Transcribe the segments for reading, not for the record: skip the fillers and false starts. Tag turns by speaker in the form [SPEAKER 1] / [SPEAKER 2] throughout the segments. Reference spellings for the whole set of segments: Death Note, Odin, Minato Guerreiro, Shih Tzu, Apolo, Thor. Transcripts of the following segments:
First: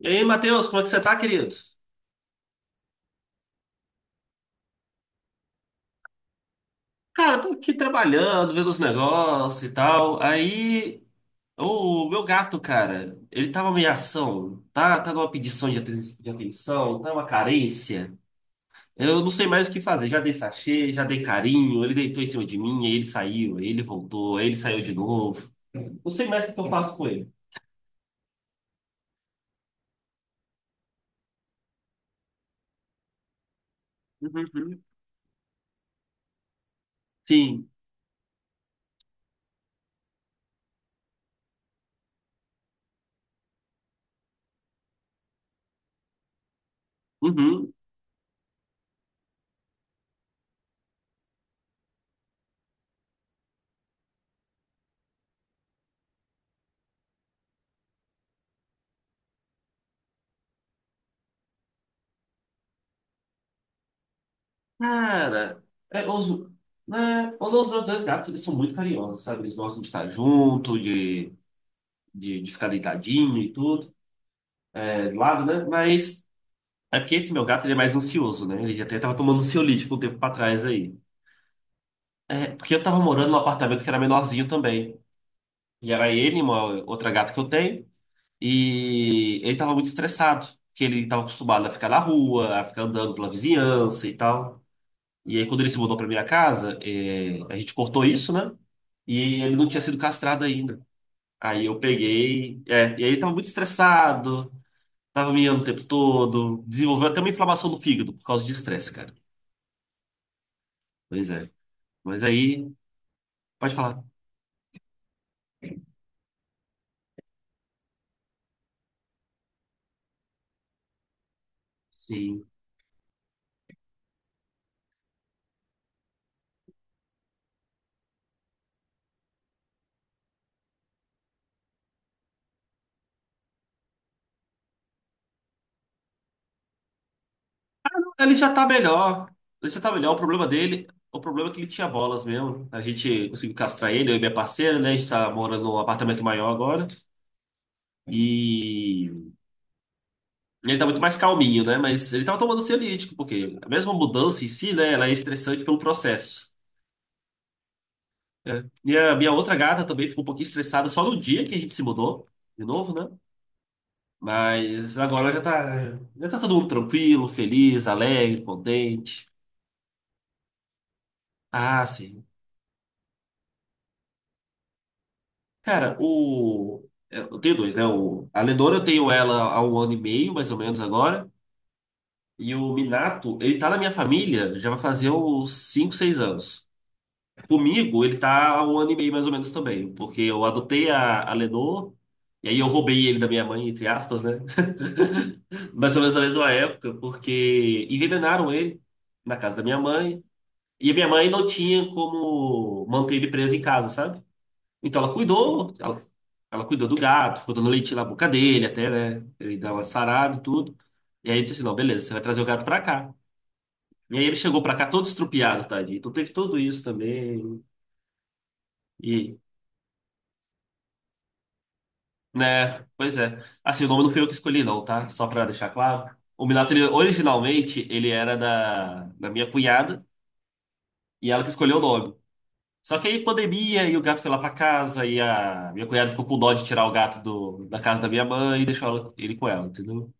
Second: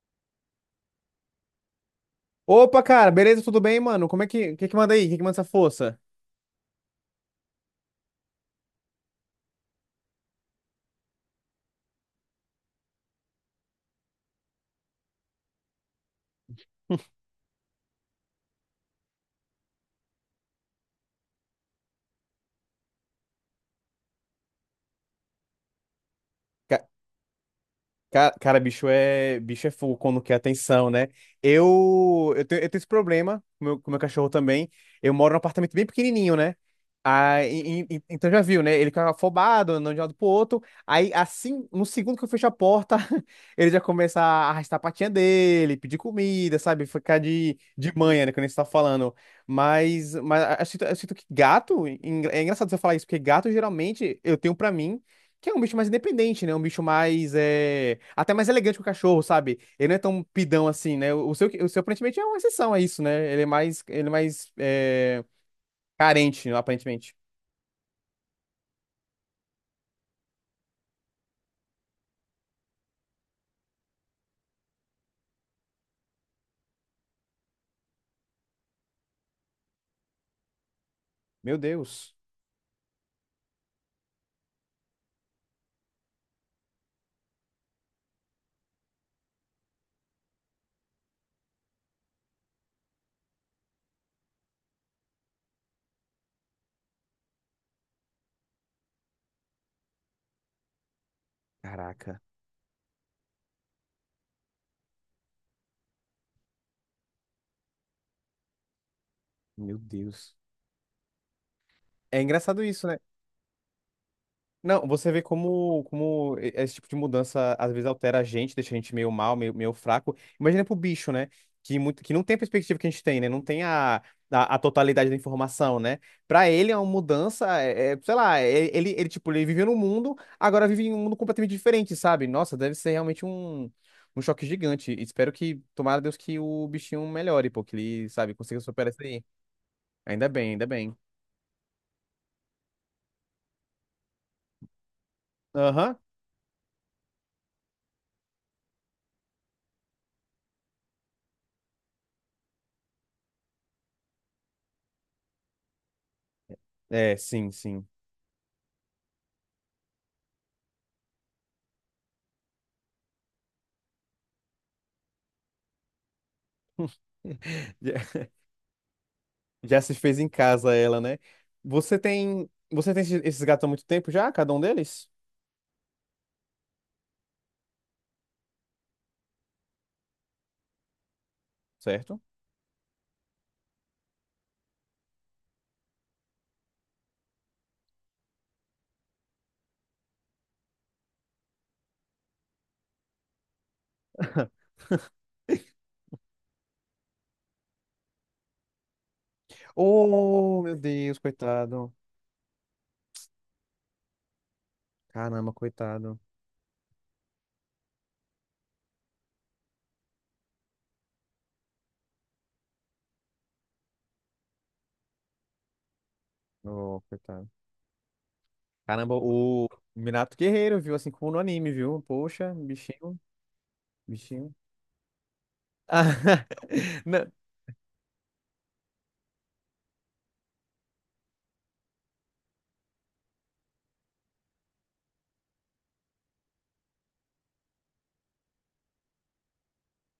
[SPEAKER 1] E aí, Matheus, como é que você tá, querido?
[SPEAKER 2] Opa, cara, beleza? Tudo bem, mano? Como é que, que manda aí? Que manda essa força?
[SPEAKER 1] Cara, eu tô aqui trabalhando, vendo os negócios e tal. Aí, o meu gato, cara, ele tá uma ameação, tá? Tá numa pedição de atenção, tá uma carência. Eu não sei mais o que fazer. Já dei sachê, já dei carinho, ele deitou em cima de mim, aí ele saiu, aí ele voltou, aí ele saiu de novo. Não sei mais o que eu faço com ele.
[SPEAKER 2] Cara, bicho é fogo quando quer atenção, né? Eu tenho esse problema com o meu cachorro
[SPEAKER 1] Uhum,
[SPEAKER 2] também.
[SPEAKER 1] uhum.
[SPEAKER 2] Eu moro num apartamento bem pequenininho, né? Ah,
[SPEAKER 1] Sim.
[SPEAKER 2] então já viu, né? Ele fica afobado, andando de um lado pro outro. Aí, assim, no segundo que eu fecho a porta, ele já começa a arrastar a patinha dele, pedir comida, sabe? Ficar de,
[SPEAKER 1] Uhum.
[SPEAKER 2] de manha, né? Quando a gente tá falando. Mas, eu sinto que gato, é engraçado você falar isso, porque gato geralmente eu tenho pra mim. Que é um bicho mais independente, né? Um bicho mais. É... até mais elegante que o cachorro, sabe? Ele não é tão pidão assim, né? O seu aparentemente é uma exceção a isso, né? Ele é mais é...
[SPEAKER 1] Cara, é, os,
[SPEAKER 2] carente, aparentemente.
[SPEAKER 1] né, os meus dois gatos, eles são muito carinhosos, sabe? Eles gostam de estar junto, de ficar deitadinho e tudo, do lado, né? Mas é porque esse meu gato ele é mais ansioso, né? Ele até tava tomando ansiolítico um tempo pra trás aí.
[SPEAKER 2] Meu Deus.
[SPEAKER 1] É, porque eu tava morando num apartamento que era menorzinho também. E era ele, e uma outra gata que eu tenho, e ele tava muito estressado, porque ele tava acostumado a ficar na rua, a ficar andando pela vizinhança e tal. E aí, quando ele se mudou pra minha casa, a gente cortou isso, né? E ele não tinha sido castrado ainda. Aí eu
[SPEAKER 2] Caraca.
[SPEAKER 1] peguei. E aí ele tava muito estressado, tava miando o tempo todo, desenvolveu até uma inflamação no fígado por causa de estresse, cara.
[SPEAKER 2] Meu Deus.
[SPEAKER 1] Pois é.
[SPEAKER 2] É
[SPEAKER 1] Mas
[SPEAKER 2] engraçado
[SPEAKER 1] aí,
[SPEAKER 2] isso, né?
[SPEAKER 1] pode falar.
[SPEAKER 2] Não, você vê como esse tipo de mudança às vezes altera a gente, deixa a gente meio mal, meio fraco. Imagina pro bicho, né? Que, muito, que não tem a
[SPEAKER 1] Sim.
[SPEAKER 2] perspectiva que a gente tem, né? Não tem a totalidade da informação, né? Pra ele, é uma mudança, sei lá, ele, tipo, ele vivia num mundo, agora vive em um mundo completamente diferente, sabe? Nossa, deve ser realmente um choque gigante. Espero que, tomara Deus, que o bichinho melhore, pô, que ele,
[SPEAKER 1] Ele
[SPEAKER 2] sabe,
[SPEAKER 1] já
[SPEAKER 2] consiga
[SPEAKER 1] tá
[SPEAKER 2] superar isso aí.
[SPEAKER 1] melhor. Ele já tá melhor. O
[SPEAKER 2] Ainda
[SPEAKER 1] problema
[SPEAKER 2] bem, ainda
[SPEAKER 1] dele,
[SPEAKER 2] bem.
[SPEAKER 1] o problema é que ele tinha bolas mesmo. A gente conseguiu castrar ele, eu e minha parceira, né? A gente tá morando num
[SPEAKER 2] Aham.
[SPEAKER 1] apartamento maior agora. E ele tá muito mais calminho, né? Mas ele tava tomando ansiolítico, porque a mesma mudança em si, né? Ela é estressante pelo processo.
[SPEAKER 2] É, sim, sim.
[SPEAKER 1] Né? E a minha outra gata também ficou um pouquinho estressada só no dia que a gente se mudou, de novo, né? Mas agora já tá todo mundo tranquilo, feliz, alegre, contente.
[SPEAKER 2] Já se fez em casa ela, né?
[SPEAKER 1] Ah,
[SPEAKER 2] Você
[SPEAKER 1] sim.
[SPEAKER 2] tem, você tem esses gatos há muito tempo já, cada um deles?
[SPEAKER 1] Cara, o. Eu tenho dois, né? A Lenora eu tenho ela há um ano e meio, mais ou menos agora.
[SPEAKER 2] Certo?
[SPEAKER 1] E o Minato, ele tá na minha família, já vai fazer uns 5 6 anos. Comigo, ele tá há um ano e meio, mais ou menos também. Porque eu adotei a Lenor, e aí eu roubei ele da minha mãe, entre aspas, né? Mais ou menos na mesma época, porque envenenaram ele na casa da minha mãe.
[SPEAKER 2] Oh, meu
[SPEAKER 1] E a minha
[SPEAKER 2] Deus,
[SPEAKER 1] mãe não tinha
[SPEAKER 2] coitado.
[SPEAKER 1] como manter ele preso em casa, sabe? Então ela
[SPEAKER 2] Caramba,
[SPEAKER 1] cuidou, ela,
[SPEAKER 2] coitado.
[SPEAKER 1] ela cuidou do gato, ficou dando leite na boca dele até, né? Ele dava uma sarada e tudo. E aí eu disse assim, não, beleza, você vai trazer o gato pra cá. E aí ele chegou pra cá todo estrupiado, tadinho. Então teve tudo isso
[SPEAKER 2] Oh, coitado.
[SPEAKER 1] também.
[SPEAKER 2] Caramba,
[SPEAKER 1] E,
[SPEAKER 2] o Minato Guerreiro, viu? Assim como no anime, viu? Poxa,
[SPEAKER 1] né, pois
[SPEAKER 2] bichinho,
[SPEAKER 1] é. Assim, o nome não foi eu que
[SPEAKER 2] bichinho.
[SPEAKER 1] escolhi não, tá? Só pra deixar claro. O
[SPEAKER 2] Ah,
[SPEAKER 1] Minato, ele,
[SPEAKER 2] não.
[SPEAKER 1] originalmente, ele era da minha cunhada e ela que escolheu o nome. Só que aí pandemia e o gato foi lá pra casa e a minha cunhada ficou com dó de tirar o gato do, da casa da minha mãe e deixou ele com ela, entendeu?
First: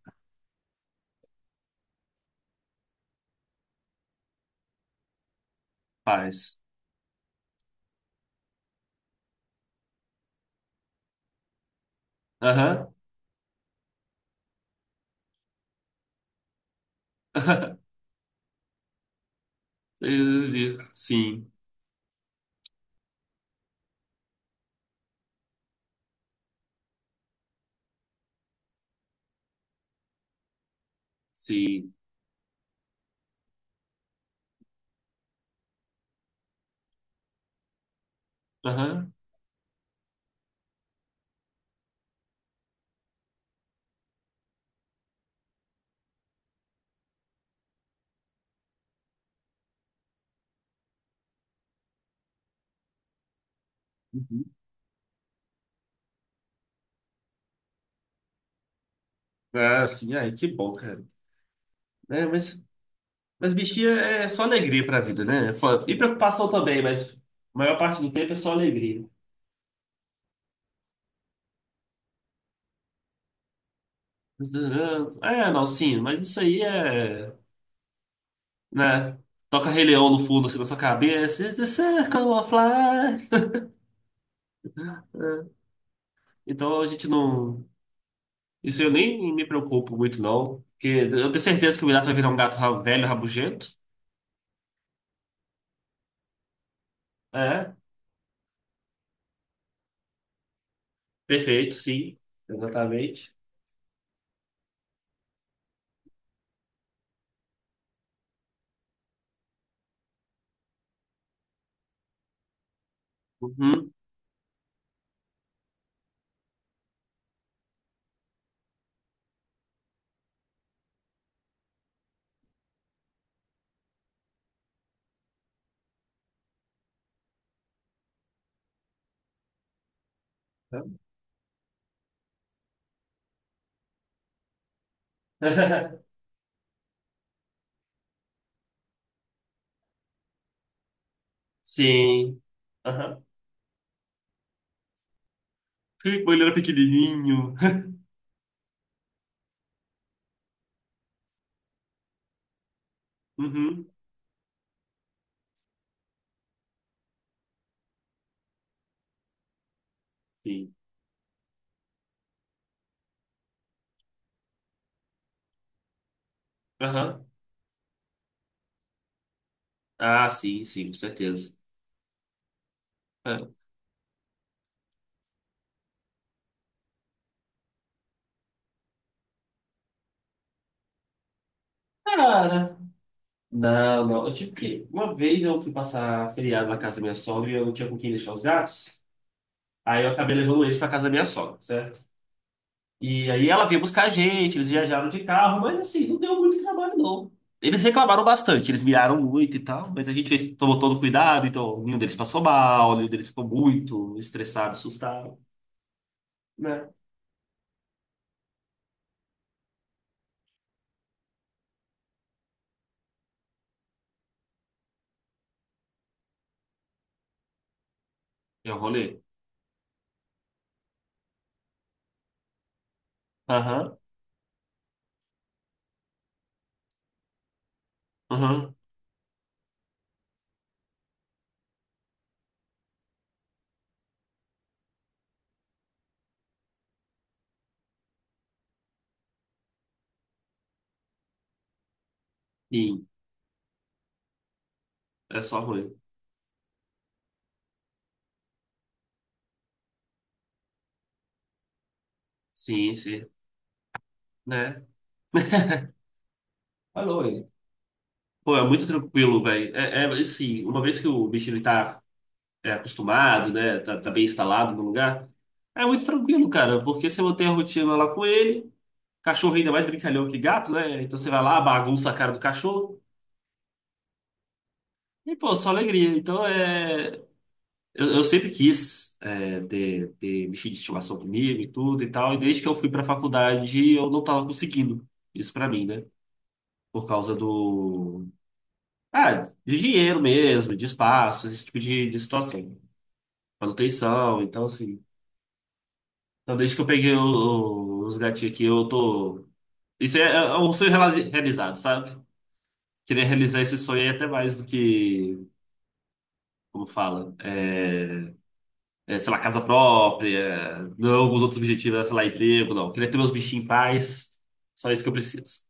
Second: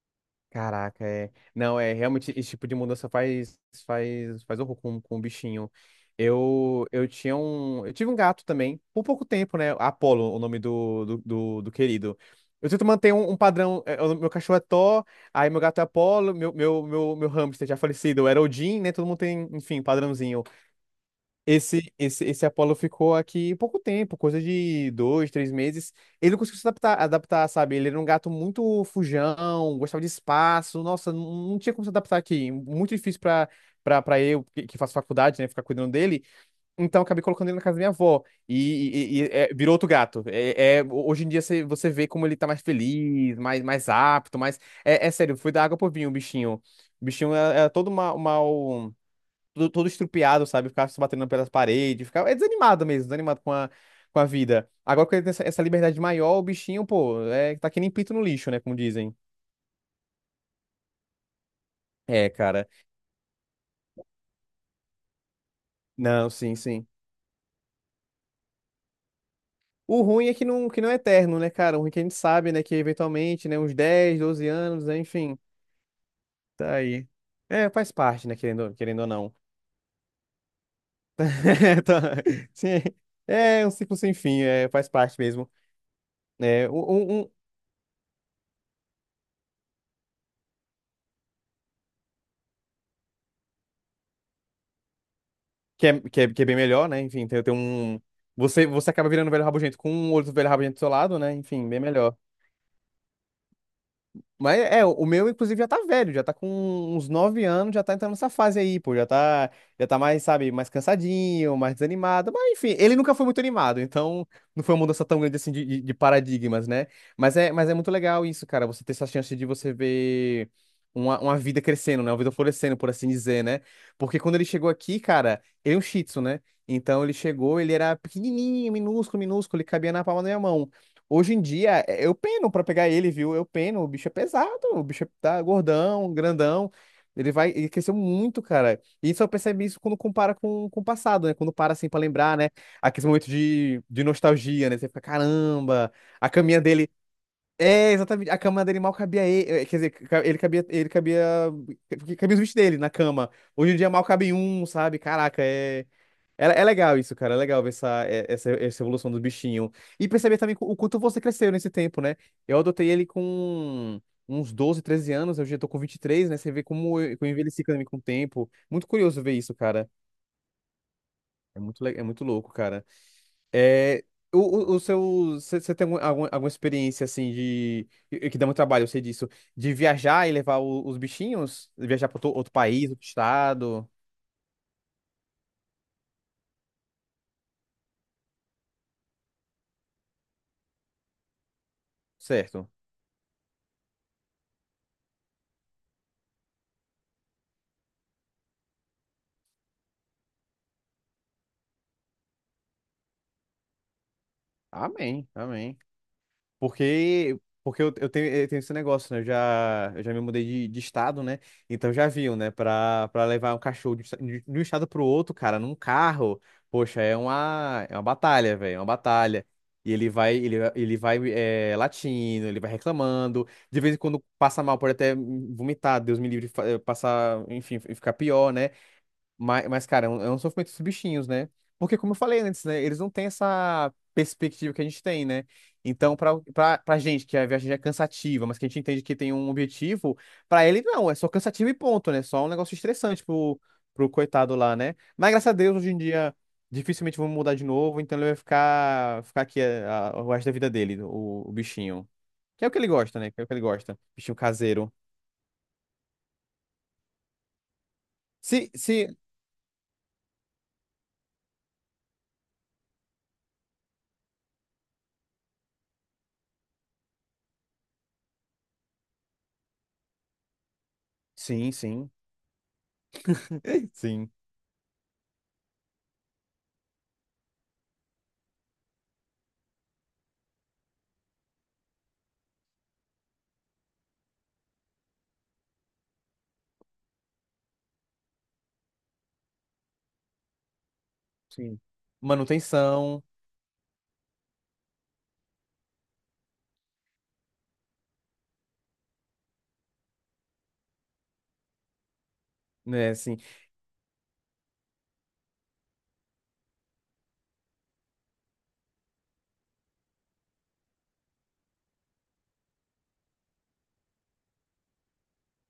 [SPEAKER 2] Caraca, é. Não, é realmente esse tipo de mudança faz horror com o bichinho.
[SPEAKER 1] Paz.
[SPEAKER 2] Eu tive um gato também, por pouco tempo, né? Apolo, o nome do querido. Eu tento
[SPEAKER 1] Aham.
[SPEAKER 2] manter um padrão. É, o meu cachorro é Thor, aí meu gato é Apolo, meu hamster já falecido era Odin, né? Todo mundo tem, enfim, padrãozinho.
[SPEAKER 1] Sim,
[SPEAKER 2] Esse Apollo ficou aqui pouco tempo, coisa de dois, três meses. Ele não conseguiu se adaptar, sabe? Ele era um gato muito fujão, gostava de espaço. Nossa, não, não tinha como se
[SPEAKER 1] sim.
[SPEAKER 2] adaptar aqui. Muito difícil pra eu, que faço faculdade, né? Ficar cuidando dele. Então, acabei colocando ele na casa da minha avó. E,
[SPEAKER 1] Aham.
[SPEAKER 2] e- e, e, é, virou outro gato. Hoje em dia você vê como ele tá mais feliz, mais, mais apto, mais. É, é sério, foi da água pro vinho o bichinho. O bichinho era todo mal. Todo estrupiado, sabe? Ficava se batendo pelas paredes, ficava é desanimado mesmo, desanimado com a
[SPEAKER 1] Uhum.
[SPEAKER 2] vida. Agora que ele tem essa liberdade maior, o bichinho, pô, é, tá que nem pito no lixo, né? Como dizem.
[SPEAKER 1] Ah, sim. Ai, que bom, cara. É,
[SPEAKER 2] É,
[SPEAKER 1] mas,
[SPEAKER 2] cara.
[SPEAKER 1] mas bichinha é só alegria pra vida, né? É foda. E
[SPEAKER 2] Não,
[SPEAKER 1] preocupação
[SPEAKER 2] sim,
[SPEAKER 1] também,
[SPEAKER 2] sim.
[SPEAKER 1] mas a maior parte do tempo é só alegria.
[SPEAKER 2] O ruim é que não, é eterno, né, cara? O ruim é que a gente sabe, né, que eventualmente, né, uns 10, 12 anos, né, enfim,
[SPEAKER 1] É, não, sim, mas isso aí
[SPEAKER 2] tá aí.
[SPEAKER 1] é,
[SPEAKER 2] É, faz parte, né, querendo ou
[SPEAKER 1] né?
[SPEAKER 2] não.
[SPEAKER 1] Toca Rei Leão no fundo, assim, na sua cabeça. It's the
[SPEAKER 2] Tá.
[SPEAKER 1] circle of
[SPEAKER 2] Sim.
[SPEAKER 1] life.
[SPEAKER 2] É um ciclo sem fim, é, faz parte mesmo. É,
[SPEAKER 1] Então a gente
[SPEAKER 2] um, um-
[SPEAKER 1] não. Isso eu nem me preocupo muito, não. Porque eu tenho certeza que o gato vai virar um gato velho, rabugento.
[SPEAKER 2] que é bem melhor, né? Enfim, tem
[SPEAKER 1] É,
[SPEAKER 2] um. Você acaba virando um velho rabugento com um outro velho rabugento do seu lado, né? Enfim,
[SPEAKER 1] perfeito,
[SPEAKER 2] bem
[SPEAKER 1] sim.
[SPEAKER 2] melhor.
[SPEAKER 1] Exatamente.
[SPEAKER 2] Mas é, o meu, inclusive, já tá velho, já tá com uns 9 anos, já tá entrando nessa fase aí, pô. Já tá mais, sabe, mais cansadinho, mais desanimado. Mas enfim, ele nunca foi muito animado,
[SPEAKER 1] Uhum.
[SPEAKER 2] então não foi uma mudança tão grande assim de, de paradigmas, né? Mas é muito legal isso, cara. Você ter essa chance de você ver uma vida crescendo, né? Uma vida florescendo, por assim dizer, né? Porque quando ele chegou aqui, cara, ele é um Shih Tzu, né? Então ele chegou, ele era pequenininho, minúsculo, minúsculo, ele cabia na palma da minha mão. Hoje em dia, eu peno pra pegar ele, viu? Eu peno, o bicho é pesado, o bicho tá gordão, grandão. Ele cresceu muito, cara. E só percebe isso quando compara com o passado, né? Quando para assim pra lembrar,
[SPEAKER 1] Sim.
[SPEAKER 2] né? Aqueles
[SPEAKER 1] Aham.
[SPEAKER 2] momentos de nostalgia, né? Você fica, caramba, a
[SPEAKER 1] Quando ele era
[SPEAKER 2] caminha dele.
[SPEAKER 1] pequenininho.
[SPEAKER 2] É, exatamente, a cama dele mal cabia ele. Quer dizer, ele cabia, ele cabia. Cabia os bichos dele na cama. Hoje em
[SPEAKER 1] Uhum.
[SPEAKER 2] dia mal cabe um, sabe? Caraca, é. É, é legal isso, cara. É legal ver essa, essa evolução do bichinho. E perceber também
[SPEAKER 1] Sim.
[SPEAKER 2] o quanto você cresceu nesse tempo, né? Eu adotei ele com uns 12, 13 anos. Eu já tô com 23, né? Você vê como eu,
[SPEAKER 1] Aham.
[SPEAKER 2] como eu envelheci também com o tempo. Muito curioso ver isso, cara.
[SPEAKER 1] Ah, sim, sim, com certeza.
[SPEAKER 2] É muito, é muito louco, cara.
[SPEAKER 1] É.
[SPEAKER 2] É, o, o seu, você tem alguma experiência, assim, que dá muito trabalho, eu sei disso. De viajar e levar os bichinhos? Viajar para outro
[SPEAKER 1] Cara,
[SPEAKER 2] país, outro estado?
[SPEAKER 1] não, não. Eu tive que. Uma vez eu fui passar feriado na casa da minha sogra e eu não tinha com quem deixar os gatos. Aí eu acabei levando eles pra casa da minha sogra, certo?
[SPEAKER 2] Certo.
[SPEAKER 1] E aí ela veio buscar a gente, eles viajaram de carro, mas assim, não deu muito trabalho, não. Eles reclamaram bastante, eles miraram muito e tal, mas a gente fez, tomou todo cuidado, então nenhum deles passou mal, nenhum deles ficou muito estressado,
[SPEAKER 2] Amém,
[SPEAKER 1] assustado,
[SPEAKER 2] amém.
[SPEAKER 1] né?
[SPEAKER 2] Porque, porque eu tenho esse negócio, né? Eu já me mudei de estado, né? Então já viu, né? Pra levar um cachorro de um estado pro outro, cara, num carro, poxa, é uma batalha,
[SPEAKER 1] É
[SPEAKER 2] velho,
[SPEAKER 1] o
[SPEAKER 2] é uma
[SPEAKER 1] rolê.
[SPEAKER 2] batalha. E ele vai latindo, ele vai reclamando. De vez
[SPEAKER 1] Aham,
[SPEAKER 2] em quando passa mal, pode até vomitar, Deus me livre, passar, enfim, ficar pior, né?
[SPEAKER 1] aham,
[SPEAKER 2] Mas, cara, é um sofrimento dos bichinhos, né? Porque, como eu falei antes, né? Eles não têm essa perspectiva que a gente tem, né? Então, pra gente, que a viagem já é cansativa, mas que a gente entende que tem um objetivo, pra ele não, é só cansativo e ponto, né? Só um negócio
[SPEAKER 1] sim,
[SPEAKER 2] estressante pro coitado lá, né? Mas,
[SPEAKER 1] é
[SPEAKER 2] graças a
[SPEAKER 1] só
[SPEAKER 2] Deus, hoje
[SPEAKER 1] ruim.
[SPEAKER 2] em dia, dificilmente vão mudar de novo, então ele vai ficar aqui o resto da vida dele, o bichinho. Que é o que ele
[SPEAKER 1] Sim,
[SPEAKER 2] gosta,
[SPEAKER 1] sim,
[SPEAKER 2] né? Que é o que ele gosta. Bichinho
[SPEAKER 1] né?
[SPEAKER 2] caseiro.
[SPEAKER 1] Falou hein? Pô, é
[SPEAKER 2] Se,
[SPEAKER 1] muito
[SPEAKER 2] se...
[SPEAKER 1] tranquilo, velho. É assim, uma vez que o bichinho tá acostumado, né? Tá bem instalado no lugar, é muito tranquilo, cara, porque você mantém a rotina lá com ele. Cachorro ainda é mais brincalhão que gato, né? Então você vai lá,
[SPEAKER 2] Sim,
[SPEAKER 1] bagunça
[SPEAKER 2] sim.
[SPEAKER 1] a cara do cachorro.
[SPEAKER 2] Sim.
[SPEAKER 1] E, pô, só alegria. Então é. Eu sempre quis ter bichinho de estimação comigo e tudo e tal. E desde que eu fui pra faculdade, eu não tava conseguindo isso pra mim, né? Por causa do. Ah, de dinheiro mesmo, de espaço, esse tipo
[SPEAKER 2] Sim.
[SPEAKER 1] de situação.
[SPEAKER 2] Manutenção,
[SPEAKER 1] Manutenção, então assim. Então desde que eu peguei os gatinhos aqui, eu tô. Isso é um sonho realizado, sabe?
[SPEAKER 2] né?
[SPEAKER 1] Queria
[SPEAKER 2] Assim,
[SPEAKER 1] realizar esse sonho aí até mais do que. Como fala, sei lá, casa própria, não é alguns outros objetivos, sei lá, emprego, não. Eu queria ter meus bichinhos em paz, só isso que eu preciso.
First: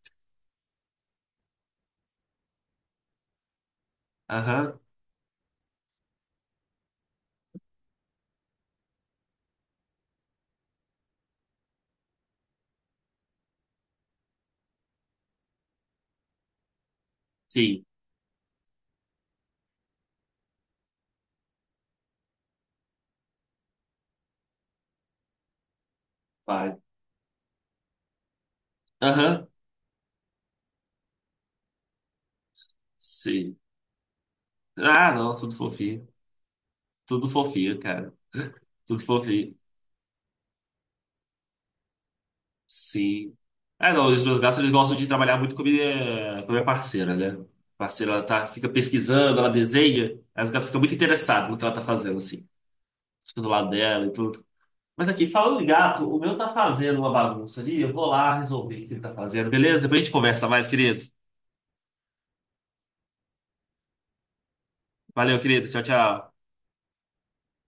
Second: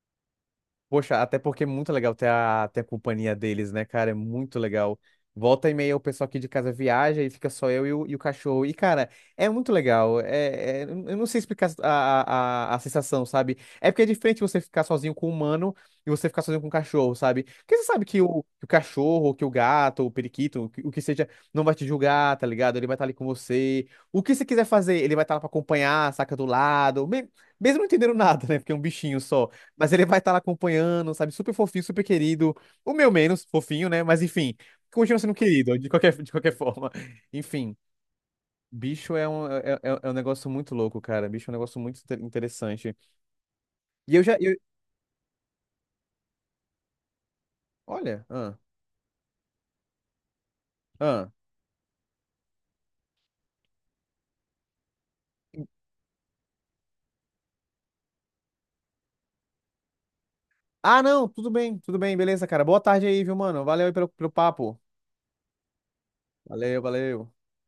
[SPEAKER 2] poxa, até porque é muito legal ter a, companhia deles, né, cara? É muito
[SPEAKER 1] Aham,
[SPEAKER 2] legal. Volta e meia o pessoal aqui de casa viaja e fica só eu e e o cachorro. E, cara, é muito legal. É, eu não sei explicar a sensação, sabe? É porque é diferente você ficar sozinho com o humano e você ficar sozinho com o cachorro, sabe? Porque
[SPEAKER 1] sim,
[SPEAKER 2] você sabe que que o cachorro, que o gato, o periquito, o que seja, não vai te julgar, tá ligado? Ele vai estar ali com você. O que você quiser fazer, ele vai estar lá pra acompanhar, saca do
[SPEAKER 1] vai.
[SPEAKER 2] lado. Mesmo não entendendo nada, né? Porque é um bichinho
[SPEAKER 1] Aham,
[SPEAKER 2] só. Mas ele vai estar lá acompanhando, sabe? Super fofinho, super querido. O meu menos
[SPEAKER 1] sim.
[SPEAKER 2] fofinho, né? Mas enfim,
[SPEAKER 1] Ah,
[SPEAKER 2] continua
[SPEAKER 1] não,
[SPEAKER 2] sendo
[SPEAKER 1] tudo
[SPEAKER 2] querido, de
[SPEAKER 1] fofinho.
[SPEAKER 2] qualquer, de qualquer forma.
[SPEAKER 1] Tudo
[SPEAKER 2] Enfim,
[SPEAKER 1] fofinho, cara. Tudo
[SPEAKER 2] bicho é um,
[SPEAKER 1] fofinho,
[SPEAKER 2] é, é- é um negócio muito louco, cara. Bicho é um negócio muito interessante.
[SPEAKER 1] sim. Ah, não,
[SPEAKER 2] E eu
[SPEAKER 1] os
[SPEAKER 2] já.
[SPEAKER 1] meus
[SPEAKER 2] eu-
[SPEAKER 1] gatos, eles gostam de trabalhar muito com a minha parceira, né? A parceira, ela
[SPEAKER 2] Olha.
[SPEAKER 1] tá,
[SPEAKER 2] Ah,
[SPEAKER 1] fica pesquisando, ela desenha, as gatas ficam muito
[SPEAKER 2] ah.
[SPEAKER 1] interessadas no que ela tá fazendo, assim. Fica do lado dela e tudo. Mas aqui, falando de gato, o meu tá fazendo uma bagunça ali. Eu vou lá resolver o que ele tá fazendo, beleza? Depois a gente conversa mais, querido.
[SPEAKER 2] Ah, não, tudo bem, beleza, cara. Boa tarde aí, viu, mano? Valeu aí pelo papo.
[SPEAKER 1] Valeu, querido. Tchau, tchau.
[SPEAKER 2] Valeu, valeu.